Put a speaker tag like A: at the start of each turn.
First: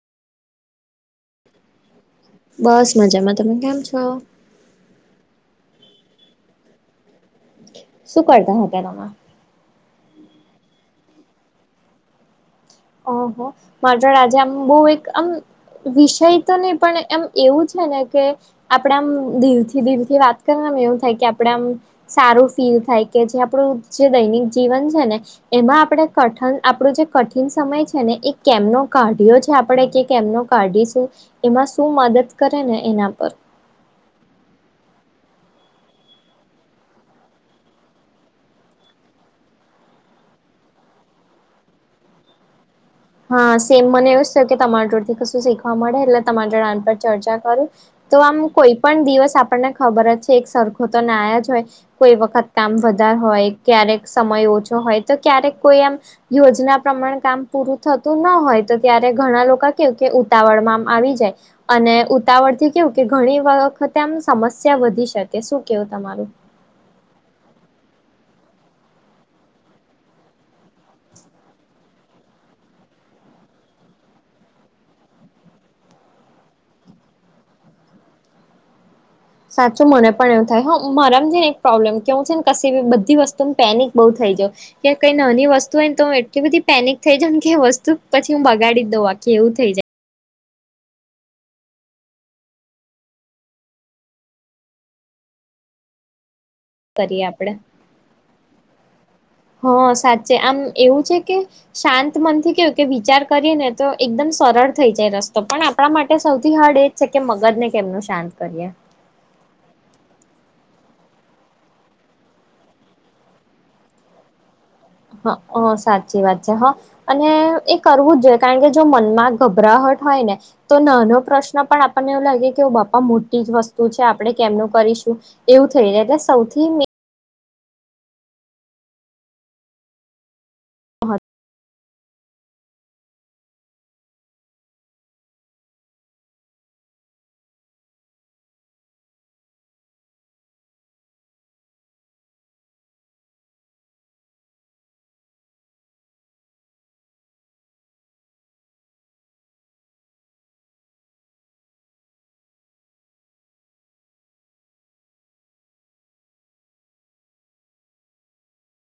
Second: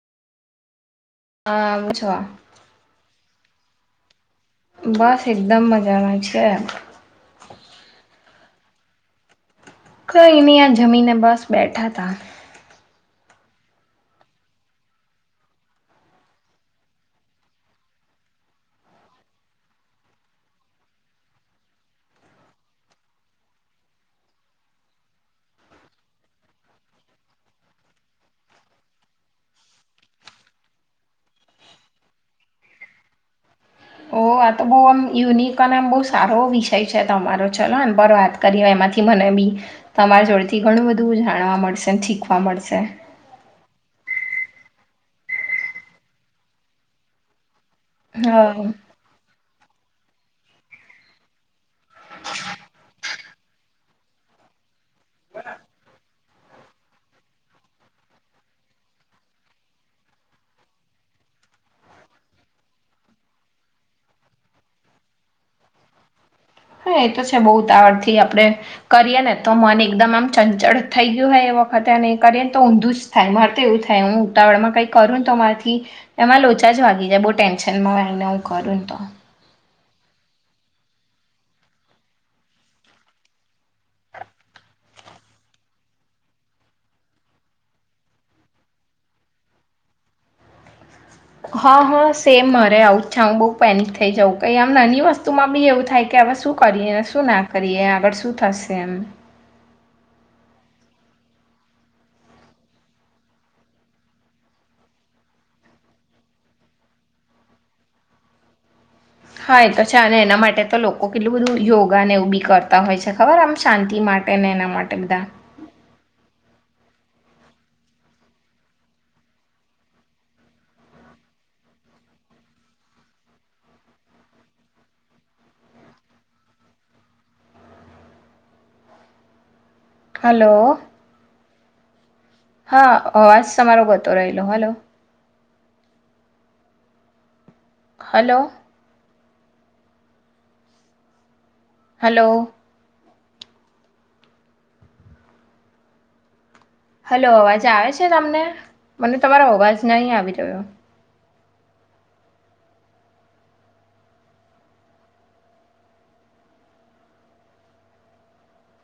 A: હા બછવા.
B: બસ મજામાં તમે કેમ છો?
A: બસ એકદમ મજા માં છે.
B: શું કરતા હતા તમે?
A: કઈ નઈ આ જમીને બસ બેઠા હતા.
B: ઓહો મારી જોડે આજે આમ બહું એક આમ વિષય તો નહી પણ એમ એવું છે ને કે આપણા આમ દિલથી દિલથી વાત કરીએ તો એમ થાય કે આપણે આમ. સારું ફીલ થાય કે જે આપણું જે દૈનિક જીવન છે ને એમાં આપડે કઠન આપડું જે કઠ કઠિન સમય છે ને એ કેમનો કાઢ્યો છે અને આપણે કે કેમનો કાઢીશું? એમાં શું મદદ કરે ને એના પર
A: ઓહો આ તો બહુ આમ યુનિક અને આમ બહુ સારો વિષય છે તમારો ચલો ને એન પર વાત કરી એમાંથી મને બી તમારા જોડેથી ઘણું બધું જાણવા મળશે શીખવા મળશે.
B: હા સેમ મને એવુંજ થયું કે તમારા જોડે થી કશું શીખવા મળે એટલે તમારા જોડ આન પર ચર્ચા કરું. તો આમ
A: હા
B: કોઈ પણ દિવસ આપણને ખબર જ છે એક સરખો તો નાયા જ હોય. કોઈ વખત કામ વધાર હોય ક્યારેક સમય ઓછો હોય તો ક્યારેક કોઈ એમ યોજના પ્રમાણે કામ પૂરું થતું ન હોય તો ત્યારે ઘણા લોકો કેવુ કે ઉતાવળમાં આમ આવી જાય. અને ઉતાવળ થી કેવું કે ઘણી વખતે આમ સમસ્યા વધી શકે શું કેવું તમારું?
A: હા એ તો છે બહુ ઉતાવળ થી આપણે. કરીએ ને તો મન એકદમ આમ ચંચળ થઈ ગયું હોય એ વખતે એ કરીએ ને તો ઊંધું જ. થાય મારે તો એવું થાય હું ઉતાવળમાં કંઈ કરું ને તો મારાથી. એમાં લોચા જ વાગી જાય બહુ ટેન્શન માં હોયને હું કરું ને તો.
B: સાચું મને પણ એવું થાય હા મારામ છે ને એક પ્રોબ્લેમ કેવું છે ને કશી બી બધી વસ્તુ પેનિક બહુ થઈ જઉં. કે કઈ નાની વસ્તુ હોયન તો હું એટલી બધી પેનિક થઈ જઉન કે વસ્તુ પછી હું બગાડી દઉં આખી એવું થઈ જાય.
A: હા હા સેમ અરે આવું જ છે હું બહઉ પેનિક થઇ જાઉં કઈ આમ નાની વસ્તુમાં બી એવું થાય કે હવે શું કરીએ
B: જાય
A: શું ના
B: આપડે
A: કરીએ આગળ શું થશે એમ?
B: હા સાચે આમ એવું છે કે શાંત મનથી કેવું કે વિચાર કરીએ ને તો એકદમ સરળ થઈ જાય રસ્તો પણ આપણા માટે સૌથી હાર્ડ એ છે કે મગજ ને કેમનું શાંત કરીએ.
A: હા એ તો છે અને એના માટે તો લોકો કેટલું બધું યોગાને એવું બી કરતા હોય છે ખબર આમ શાંતિ માટે. એને એના માટે બધા.
B: હ આ સાચી વાત છે હા. અને એ કરવું જ જોઈએ કારણ કે જો મનમાં ગભરાહટ હોય ને. તો નાનો પ્રશ્ન પણ આપણને એવું લાગે કે બાપા મોટી જ વસ્તુ છે આપણે કેમનું કરીશું? એવું થય જાય એટલે સૌથી મી
A: હલો હા અવાજ તમારો ગતો રહેલો હલો. હલો હલો હલો અવાજ આવે છે તમને મને તમારો અવાજ નહી આવી રહ્યો.